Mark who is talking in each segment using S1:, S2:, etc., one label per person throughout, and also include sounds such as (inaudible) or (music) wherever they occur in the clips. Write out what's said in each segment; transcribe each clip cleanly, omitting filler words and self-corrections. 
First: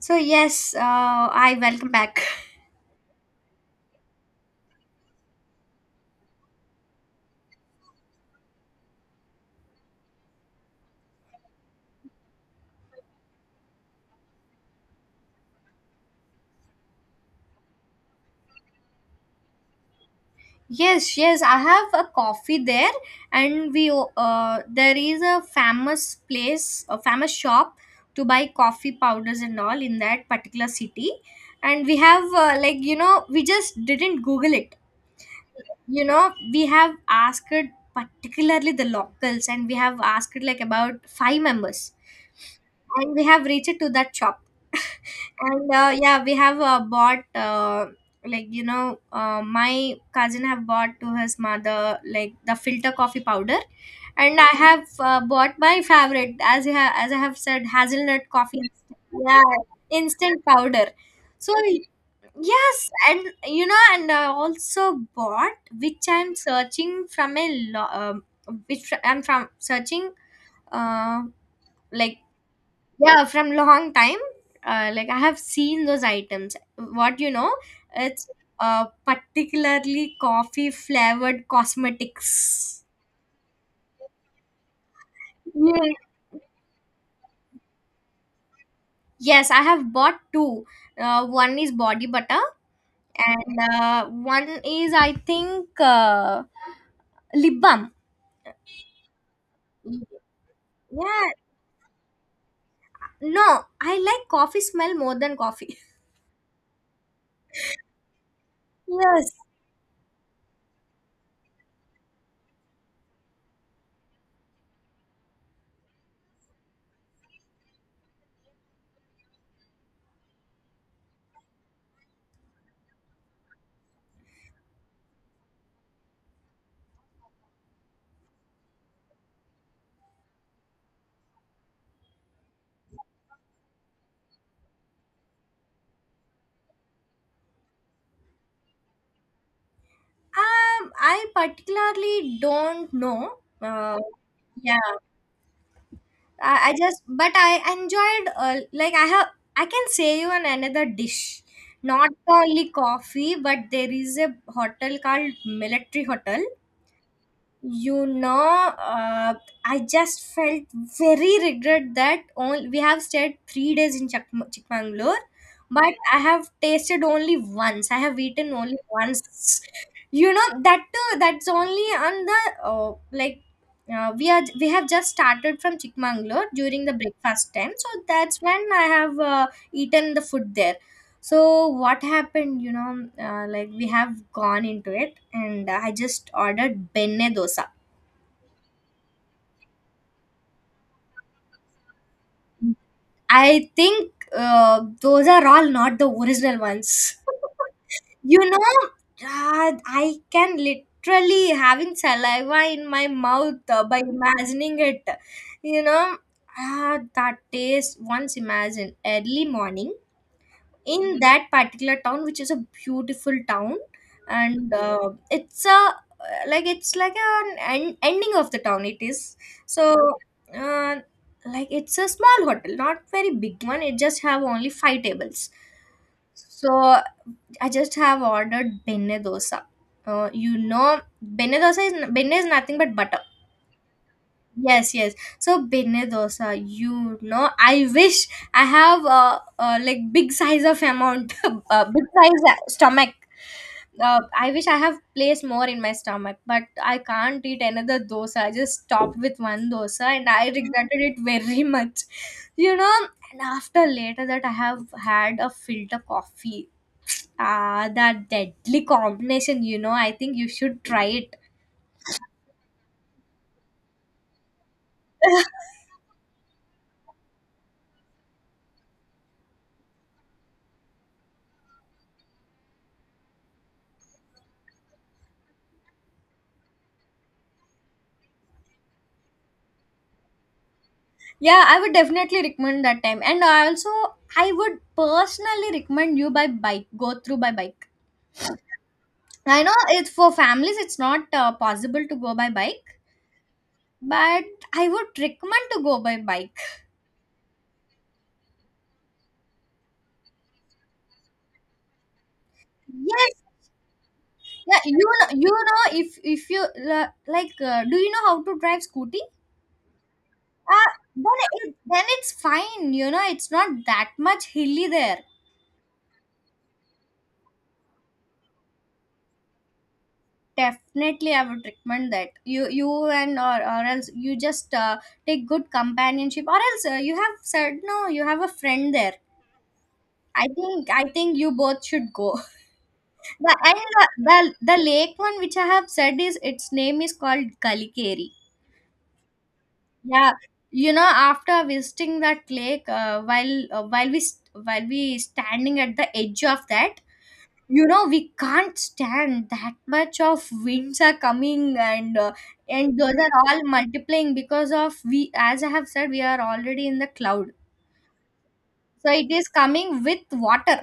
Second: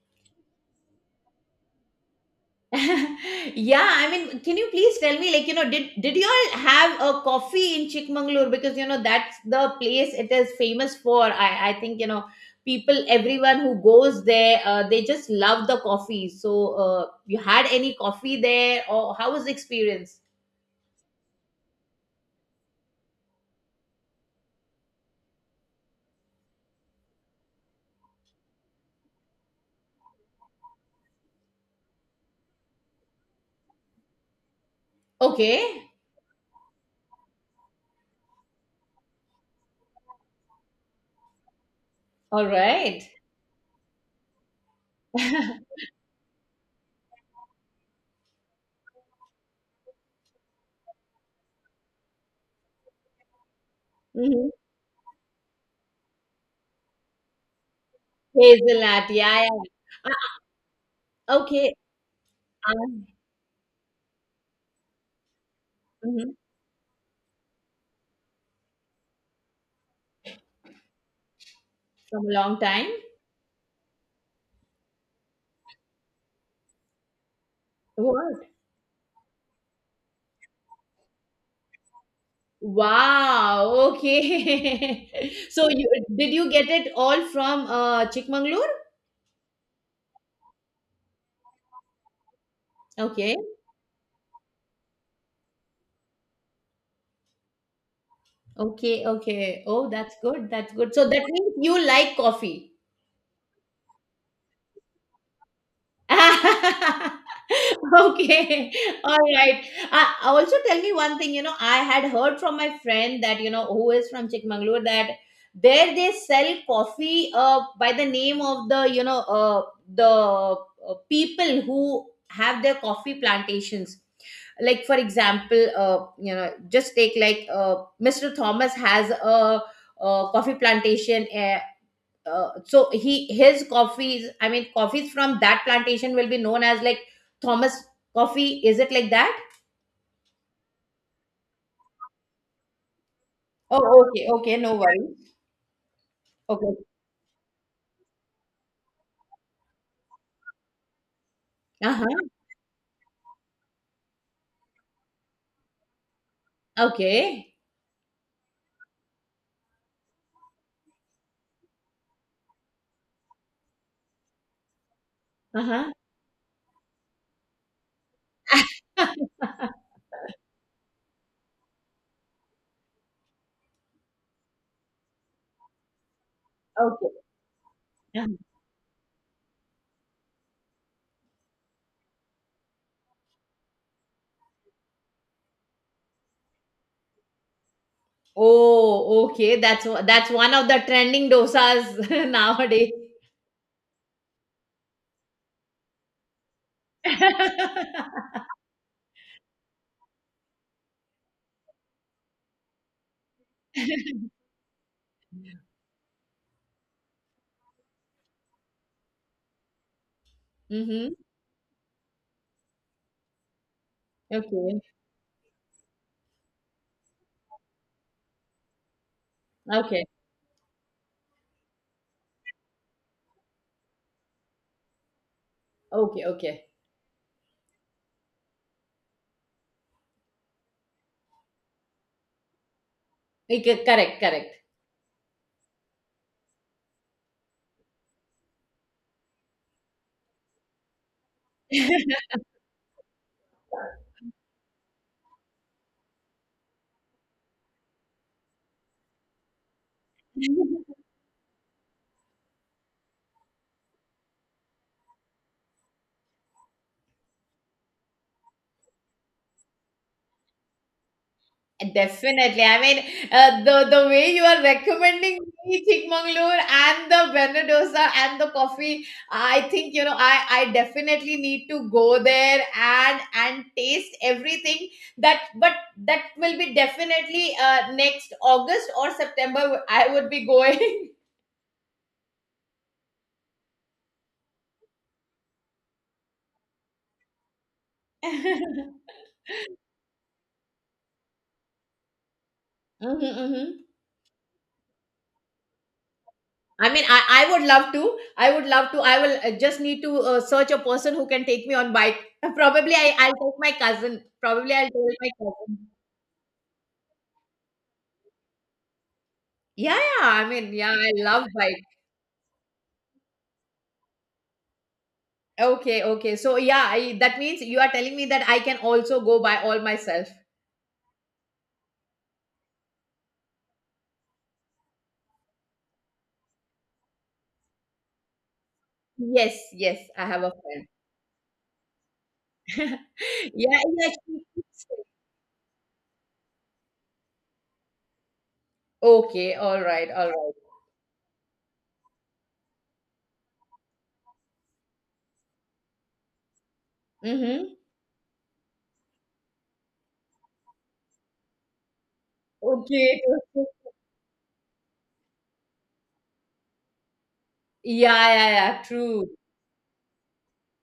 S1: So yes, I welcome back.
S2: (laughs) Yeah, I mean, can you please tell me, like, you know, did you all have a coffee in Chikmagalur? Because you know that's the place it is famous for. I think you know people, everyone who goes there, they just love the coffee. So, you had any coffee there, or how was the experience?
S1: Yes, yes, I have a coffee there, and we there is a famous place, a famous shop to buy coffee powders and all in that particular city, and we have like we just didn't Google it,
S2: Okay,
S1: you know we have asked particularly the locals, and we have asked like about 5 members,
S2: all right.
S1: and we have reached to that shop and yeah we have bought my cousin have bought to his mother like the filter coffee powder and I
S2: Mhm.
S1: have bought my favorite as as I have said hazelnut coffee,
S2: Hazelnut, yeah,
S1: yeah,
S2: yeah.
S1: instant powder. So
S2: Okay, uh,
S1: yes, and and I also bought which I'm
S2: mhm,
S1: searching from a lo- um, which I'm from searching uh, like,
S2: from a long time.
S1: yeah, from long time, like I have seen those items. What, it's
S2: What?
S1: particularly coffee flavored cosmetics.
S2: Wow, okay. (laughs) So you
S1: Yeah.
S2: did you get it all from Chikmagalur?
S1: Yes, I have bought two. One is body butter,
S2: Okay.
S1: and one is I think lip balm.
S2: Okay, okay. Oh, that's good. That's good. So that
S1: Yeah,
S2: means you like coffee.
S1: no, I like coffee smell more than coffee. (laughs)
S2: (laughs) Okay, (laughs) all
S1: Yes.
S2: right. Also, tell me one thing. You know, I had heard from my friend that you know who is from Chikmagalur that there they sell coffee by the name of the you know the people who have their coffee plantations. Like for example, you know, just take like Mr. Thomas has a coffee plantation so he his coffees I mean coffees from that plantation will be known as like Thomas coffee. Is it like that?
S1: I particularly don't know.
S2: Oh, okay, okay, no
S1: Yeah.
S2: worries.
S1: I
S2: Okay.
S1: just but I enjoyed like I have I can say you an another dish. Not
S2: Uh-huh.
S1: only coffee, but there is a hotel called Military Hotel,
S2: Okay.
S1: you know uh, I just felt very regret that only we have stayed 3 days in Chikmangalore,
S2: Uh-huh.
S1: but I have tasted only once, I have eaten only
S2: (laughs)
S1: once. You know, that too, that's only on the like we have just started from Chikmangalore during the
S2: Okay.
S1: breakfast time, so
S2: Uh-huh.
S1: that's when I have eaten the food there. So what happened, like we have gone into it and I just ordered benne dosa.
S2: Oh okay, that's one of the trending dosas (laughs) nowadays.
S1: I think those are all not the original ones. (laughs) You know, I can literally having saliva in my mouth by
S2: (laughs)
S1: imagining it. You know, that taste. Once imagine early morning,
S2: Mm-hmm.
S1: in that particular town which is a beautiful town, and
S2: Okay,
S1: it's a like it's like an ending of the town it is. So
S2: okay,
S1: uh, like it's a small hotel, not very big one, it just have only 5 tables.
S2: okay, okay,
S1: So I just have ordered benne dosa. You know, benne dosa is benne is nothing but butter.
S2: okay, correct,
S1: Yes, yes. So Bene dosa, you know, I wish I have a like big size of amount, (laughs) big
S2: correct.
S1: size stomach. I wish I have placed more in my stomach, but I can't eat another dosa. I just stopped with one dosa and I
S2: (laughs)
S1: regretted it very (laughs) much. You know, and after later that I have had a filter coffee. Ah, that deadly combination, you know, I think you should try it.
S2: Definitely. I mean, the way you are recommending
S1: (laughs)
S2: me Chikmagalur and the Banner and the coffee, I think you know I definitely need to go there and taste everything that. But that will be definitely next August or September. I would be going.
S1: Yeah, I would definitely recommend that time. And also, I would personally recommend you by bike, go through by bike.
S2: (laughs)
S1: I know it's for families, it's not possible to go by bike,
S2: Mhm, mhm.
S1: but I would recommend to go by bike.
S2: I mean, I would love to. I would love to. I will just need to search a person who can take me on bike. (laughs) Probably I'll
S1: Yes,
S2: take my cousin. Probably
S1: yeah,
S2: I'll tell my
S1: you
S2: cousin.
S1: know, if you like, do you know how to drive scooty?
S2: Yeah, yeah. I mean,
S1: Uh,
S2: yeah, I
S1: then
S2: love
S1: it,
S2: bike.
S1: then it's fine. You know, it's not that much hilly there.
S2: Okay, okay. So, yeah, I, that means you are telling me that I can also go by all myself.
S1: Definitely I would recommend that you and or else you just take good companionship, or else you have said no, you have a friend there.
S2: Yes, yes. I have
S1: i
S2: a
S1: think
S2: friend.
S1: i think you both should go. (laughs)
S2: (laughs)
S1: the,
S2: Yeah,
S1: and the,
S2: yeah.
S1: the lake one which I have said is, its name is called Kalikeri.
S2: Okay, all right, all
S1: Yeah,
S2: right.
S1: you know, after visiting that lake while we while we standing at the edge of that,
S2: Mm-hmm.
S1: you know, we can't stand, that much of winds are coming, and those
S2: Okay.
S1: are
S2: (laughs)
S1: all
S2: Okay.
S1: multiplying because of, we, as I have said, we are already in the cloud,
S2: Yeah, yeah, yeah.
S1: so
S2: True.
S1: it is coming with water.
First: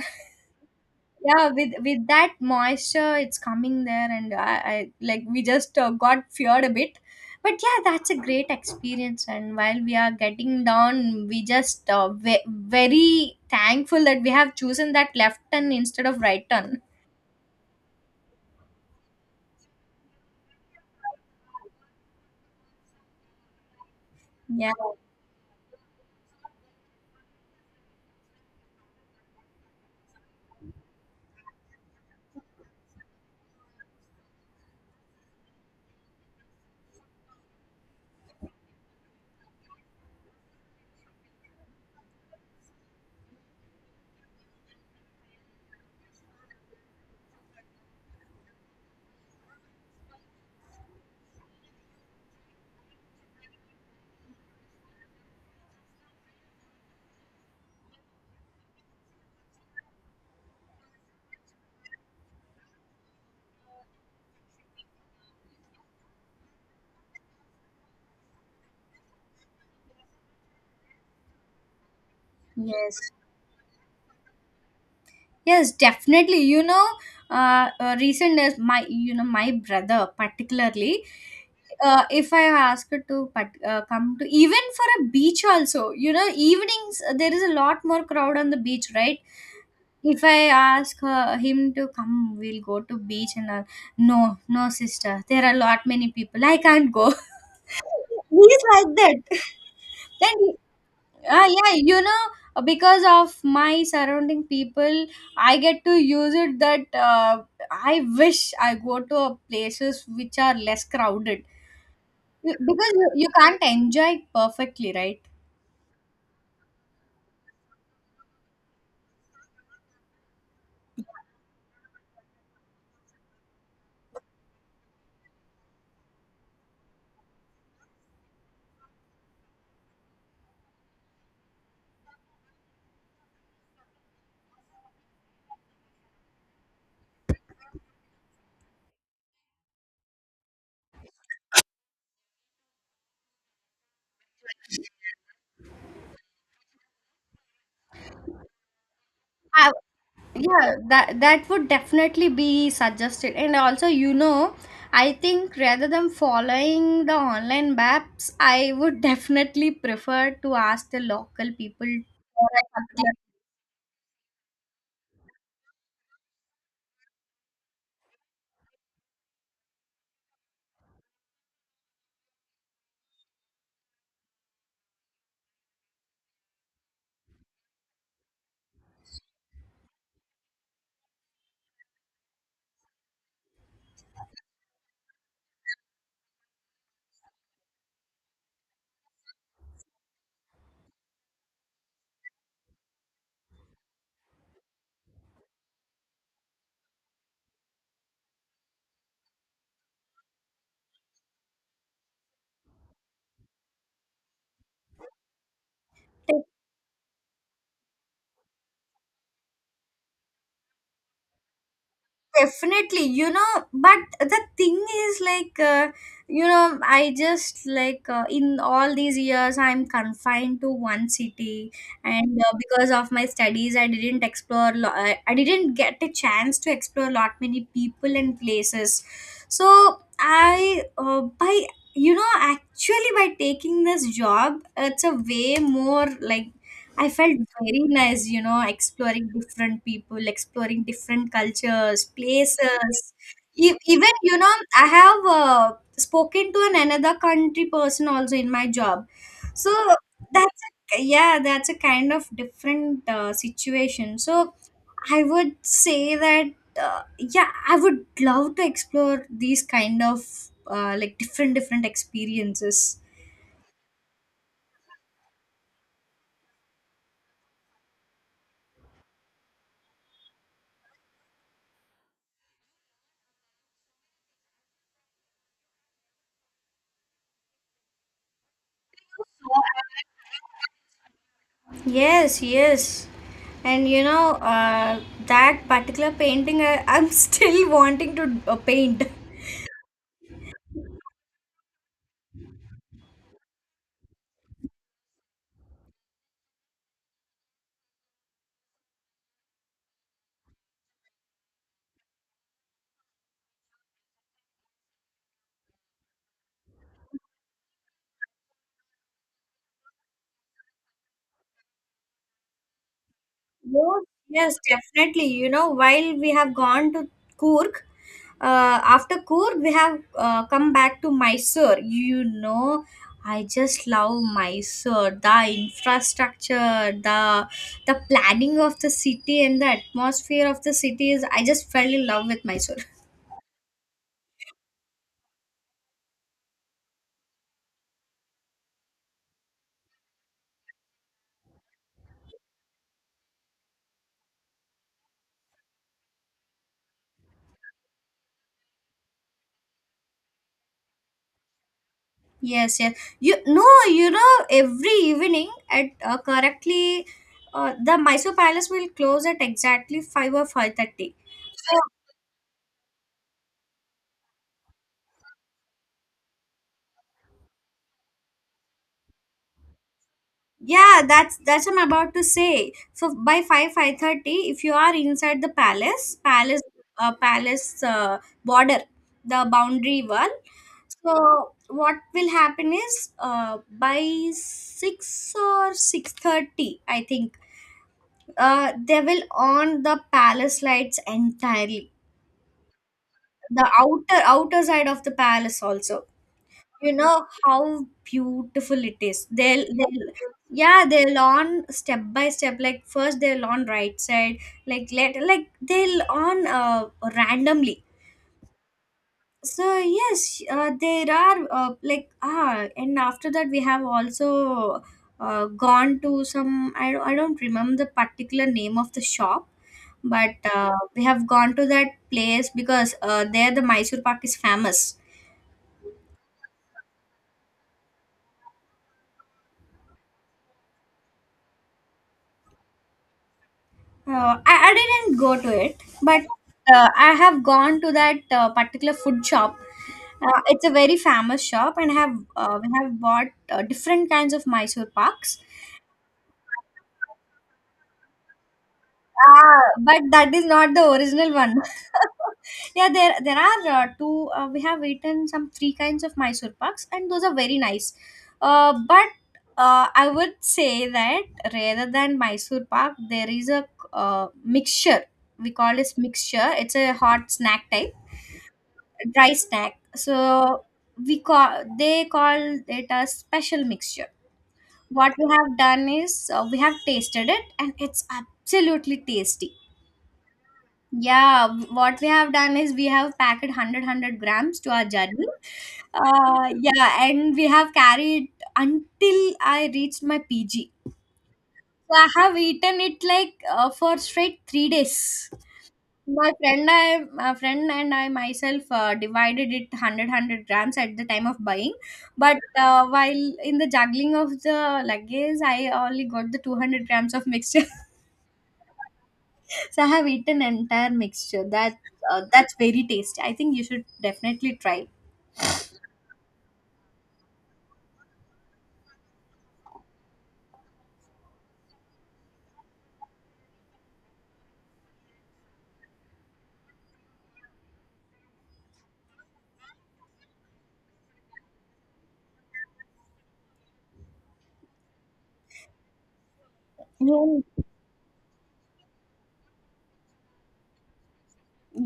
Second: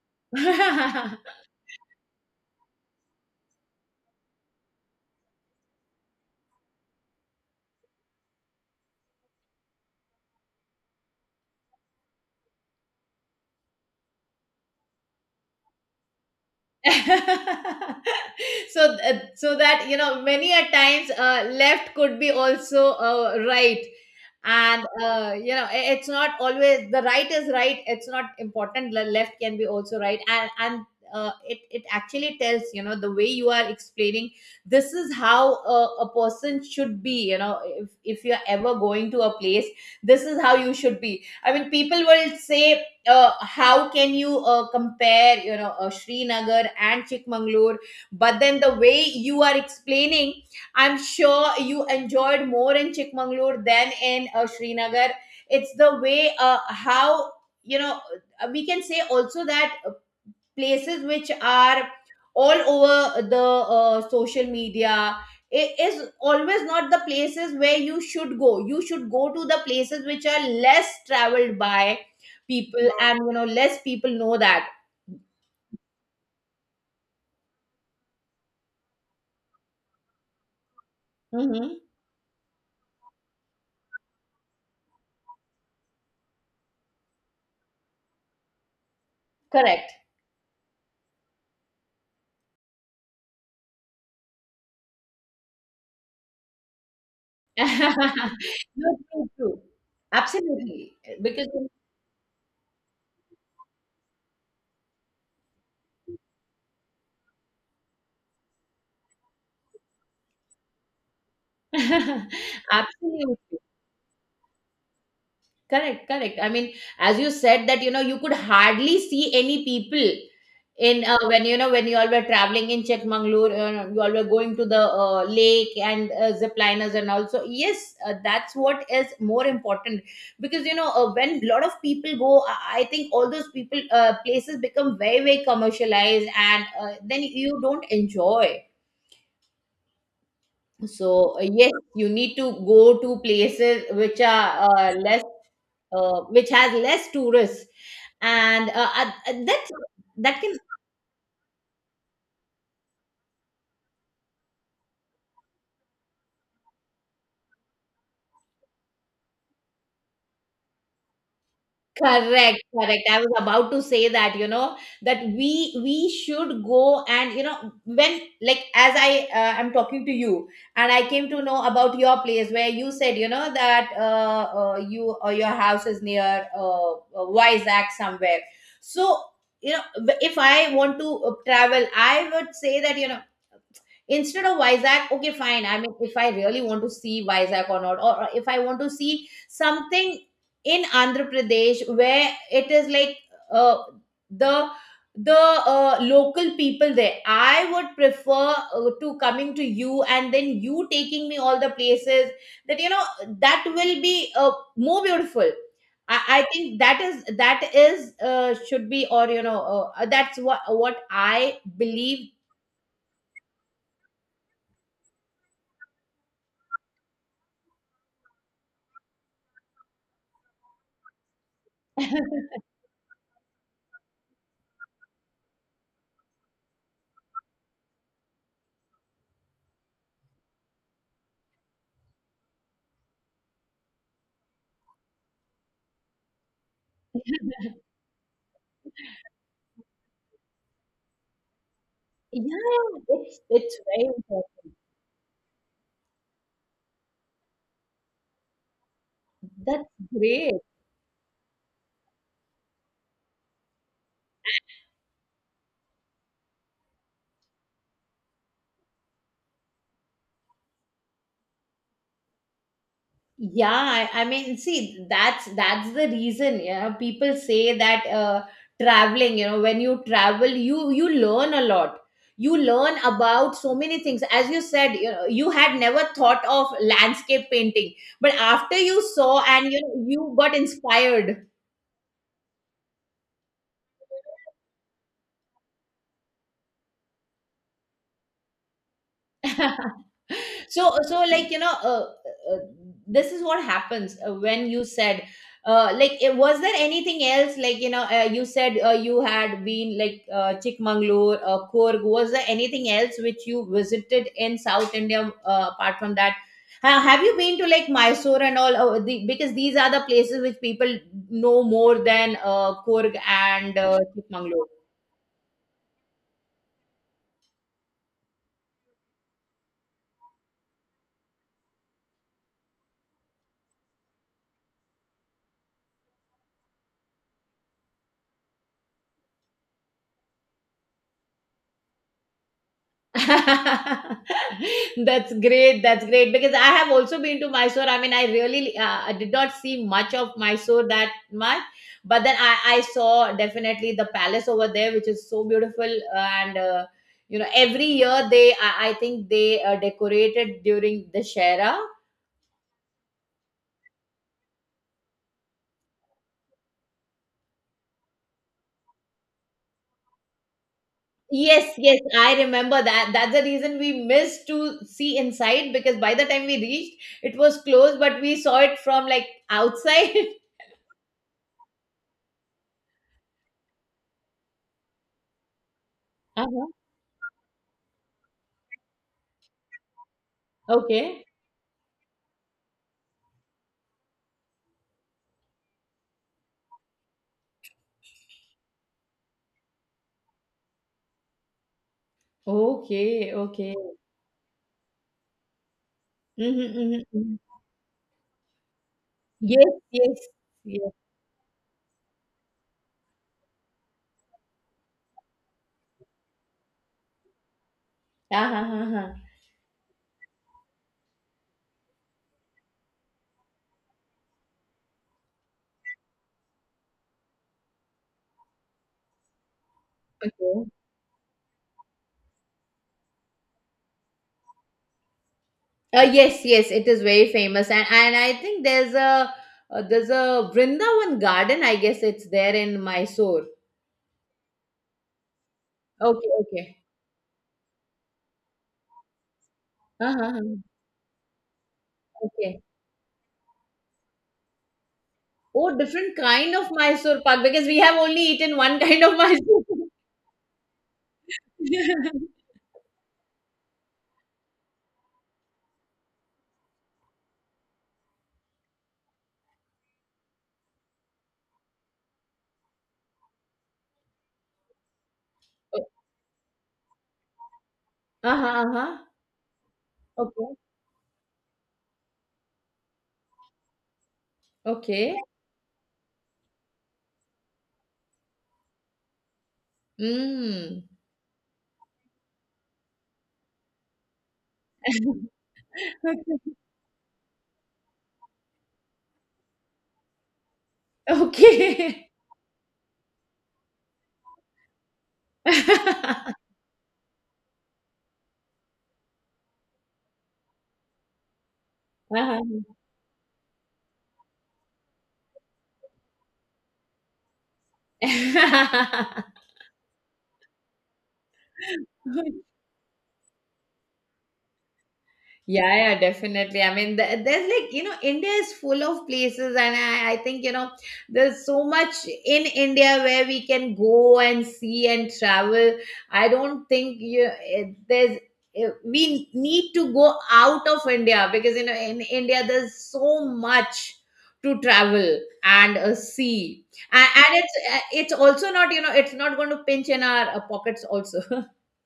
S1: (laughs) Yeah, with that moisture it's coming there, and I like we just got feared a bit. But yeah, that's a great experience, and while we are getting down we just very thankful that we have chosen that left turn instead of right turn.
S2: (laughs) (laughs) So so that you know many a times, left could be also right.
S1: Yeah,
S2: And you know, it's not always the right is right. It's not important, the left can be also right. And it it actually tells you know the way you are explaining, this is how a person should be, you know, if you're ever going to a place. This is how you should be. I mean, people will say how can you compare, you know, Srinagar and Chikmagalur? But then the way you are explaining, I'm sure you enjoyed more in Chikmagalur than in Srinagar. It's the way how, you know, we can say also that places which are all over the social media is always not the places where you should go. You should go to the places which are less traveled by people
S1: yes,
S2: and you know less people know that.
S1: yes, definitely. You know, recent days, my my brother particularly.
S2: Hmm.
S1: If I ask her to but, come to even for a beach also, you know, evenings there is a lot more crowd on the beach, right?
S2: Correct.
S1: If I ask her, him to come, we'll go to beach and all. No, no, sister, there are a lot many people. I can't go. (laughs)
S2: (laughs)
S1: He's like
S2: No, true,
S1: that.
S2: true.
S1: Then
S2: Absolutely.
S1: ah,
S2: Because
S1: yeah, you know, because of my surrounding people, I get to use it that I wish I go to a places which are less crowded. You-
S2: (laughs)
S1: because you
S2: absolutely.
S1: can't enjoy it perfectly, right?
S2: Correct, correct. I mean, as you said that, you know, you could hardly see any people in when you know when you all were traveling in Chikmagalur, you all were going to the lake and zip liners and also yes, that's what is more important because you know when a lot of people go, I think all those people, places become very very commercialized and then you don't enjoy. So yes, you need to go to places which are less which has less tourists. And that's
S1: I,
S2: that can
S1: yeah, that would definitely be suggested, and also you know, I think rather than following the online maps, I would (laughs) definitely prefer to ask the local people for
S2: correct,
S1: a
S2: correct.
S1: particular.
S2: I was about to say that, you know, that we should go and you know when like as I am talking to you and I came to know about your place where you said you know that you or your house is near Vizag somewhere. So you know if I want to travel, I would say that you know instead of Vizag, okay, fine. I mean, if I really want to see Vizag or not, or if I want to see something in Andhra Pradesh where it is like uh, the the local people there, I would prefer to coming to you and then you taking me all the places that you know that will be more beautiful. I think that is should be, or you know that's what I believe.
S1: Definitely, you know, but the thing is like, you know, I just like in all these years, I'm confined to one city, and because of my studies, I didn't explore, I didn't get a chance to explore a lot many people and places. So, by you know, actually by taking this job, it's a way more like I felt very nice, you know, exploring different people, exploring different cultures,
S2: Yeah,
S1: places.
S2: it's very
S1: Even, you know,
S2: important.
S1: I have spoken to an another country person also in my job. So
S2: That's great.
S1: that's, a, yeah, that's a kind of different situation. So I would say that, yeah, I would love to explore these kind of like different, different experiences.
S2: Yeah, I mean, see, that's the reason. Yeah, people say that traveling, you know, when you travel, you learn a lot. You learn about so many things. As you said, you know, you had never thought of landscape painting, but after you saw and you know, you got inspired.
S1: Yes, yes. And you know, that particular painting, I'm (laughs) still wanting to paint.
S2: (laughs) So so like you know uh, this is what happens when you said like it, was there anything else like you know, you said you had been like Chikmagalur, Coorg. Was there anything else which you visited in South India apart from that? Have you been to like Mysore and all? Because these are the places which people know more than Coorg and
S1: Yes,
S2: Chikmagalur.
S1: yes, definitely. You know, while we have gone to Kurg, after Kurg, we have come back to Mysore. You know, I just love Mysore. The infrastructure, the planning of the city, and the atmosphere of the city is. I just fell in love with Mysore.
S2: (laughs) That's great, that's great, because I have also been to Mysore. I mean, I really I did not see much of Mysore that much, but then I saw definitely the palace over there, which is so beautiful. And You know, every year they, I think they decorated during the Shera.
S1: Yes, yes. You no, you know, every evening at correctly, the Mysore Palace will close at exactly 5 or 5:30.
S2: Yes,
S1: So
S2: yes, I remember that. That's the reason we missed to see inside because by the time we reached, it was closed, but we saw it from like outside. (laughs)
S1: yeah, that's I'm about to say. So by 5, 5:30, if you are inside the palace,
S2: Uh-huh.
S1: uh, palace uh, border, the boundary wall.
S2: Okay.
S1: So what will happen is, by 6 or 6:30, I think they will on the palace lights entirely
S2: Okay,
S1: the
S2: okay.
S1: outer side of the palace also.
S2: Mhm,
S1: You
S2: mhm,
S1: know
S2: mhm.
S1: how beautiful it is, they'll,
S2: Yes,
S1: they'll
S2: yes,
S1: yeah
S2: yes.
S1: they'll on step by step, like first they'll on right side, like let like they'll on randomly.
S2: Ah, ha, ha, ha.
S1: So yes, there are like ah, and after that we have also gone to some, I don't remember the particular name of the shop, but
S2: Okay.
S1: we have gone to that place because there the Mysore Pak is famous.
S2: Yes, yes, it is very famous, and I think there's a Vrindavan garden. I guess it's there in Mysore.
S1: I didn't go to it, but
S2: Okay, okay.
S1: I have gone to that particular food shop.
S2: Ah, ha,
S1: It's a
S2: ha.
S1: very famous shop, and have
S2: Okay.
S1: we have bought different kinds of Mysore Paks.
S2: Oh, different kind of Mysore pak, because we have only eaten one (laughs) kind of
S1: Ah,
S2: Mysore.
S1: but that is not the original one. (laughs)
S2: (laughs)
S1: Yeah, there are two. We have eaten some three kinds of Mysore paks, and those are very nice. But I would say that rather than Mysore pak, there is a mixture. We call this mixture. It's a hot snack type,
S2: Ah, ha, ah, ha.
S1: a dry snack.
S2: Okay,
S1: So we call they call it a special mixture. What
S2: okay.
S1: we have done is we have tasted it, and it's absolutely tasty.
S2: Mm.
S1: Yeah, what we have done is we have packed 100 grams to our journey.
S2: (laughs)
S1: Yeah, and we have carried until I reached my PG. So I
S2: Okay.
S1: have eaten it like for straight 3 days. My
S2: (laughs)
S1: friend, my friend and I myself divided it 100 grams at the time of buying. But
S2: Ah,
S1: while in the juggling of the luggage, I only got the 200 grams of mixture. (laughs)
S2: (laughs) yeah,
S1: So I have eaten entire mixture. That that's very tasty. I think you should definitely try.
S2: yeah, definitely. I mean, there's like, you know, India is full of places, and I think, you know, there's so much in India where we can go and see and travel. I don't think there's eh, we need to go out of India because, you know, in India, there's so much to travel and see. And
S1: Really?
S2: it's, eh, it's also not, you know, it's not going to pinch in our pockets also.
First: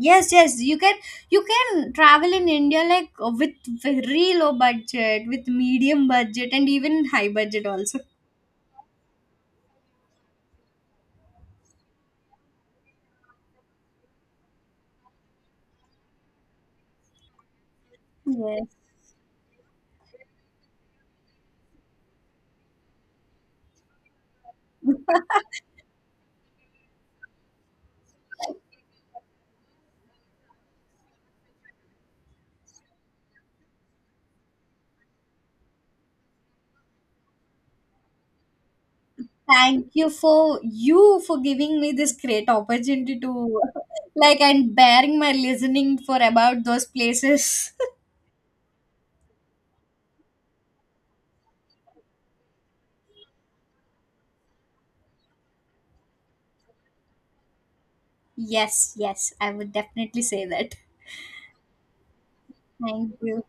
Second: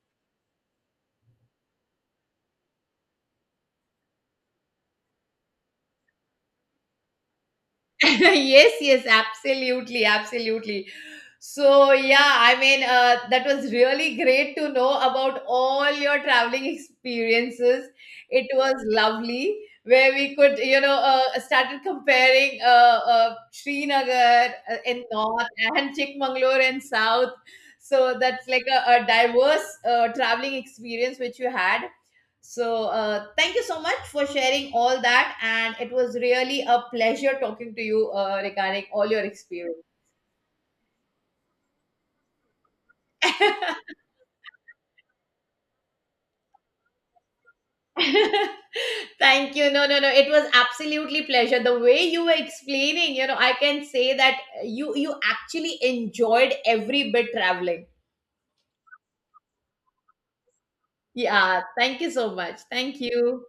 S1: Yes, yes, you can travel in India like with very low budget, with medium budget, and even high budget also.
S2: (laughs) Yes, yes, absolutely, absolutely. So yeah, I mean, that was really great to know about all your traveling experiences. It was
S1: Yes.
S2: lovely where we could you know started comparing Srinagar in north and Chikmagalur in south. So that's like a diverse traveling experience which you had. So, thank you so much for sharing all that. And it was really a pleasure talking to you regarding all your experience.
S1: Thank you for you for giving me this great opportunity to (laughs) like and bearing my listening for about those places.
S2: (laughs) Thank you. No, no, no. It was absolutely pleasure. The way you were explaining, you know, I can say that you actually enjoyed every bit traveling.
S1: (laughs) Yes, yes, I would definitely say that.
S2: Yeah. Thank you so much. Thank
S1: Thank you.
S2: you.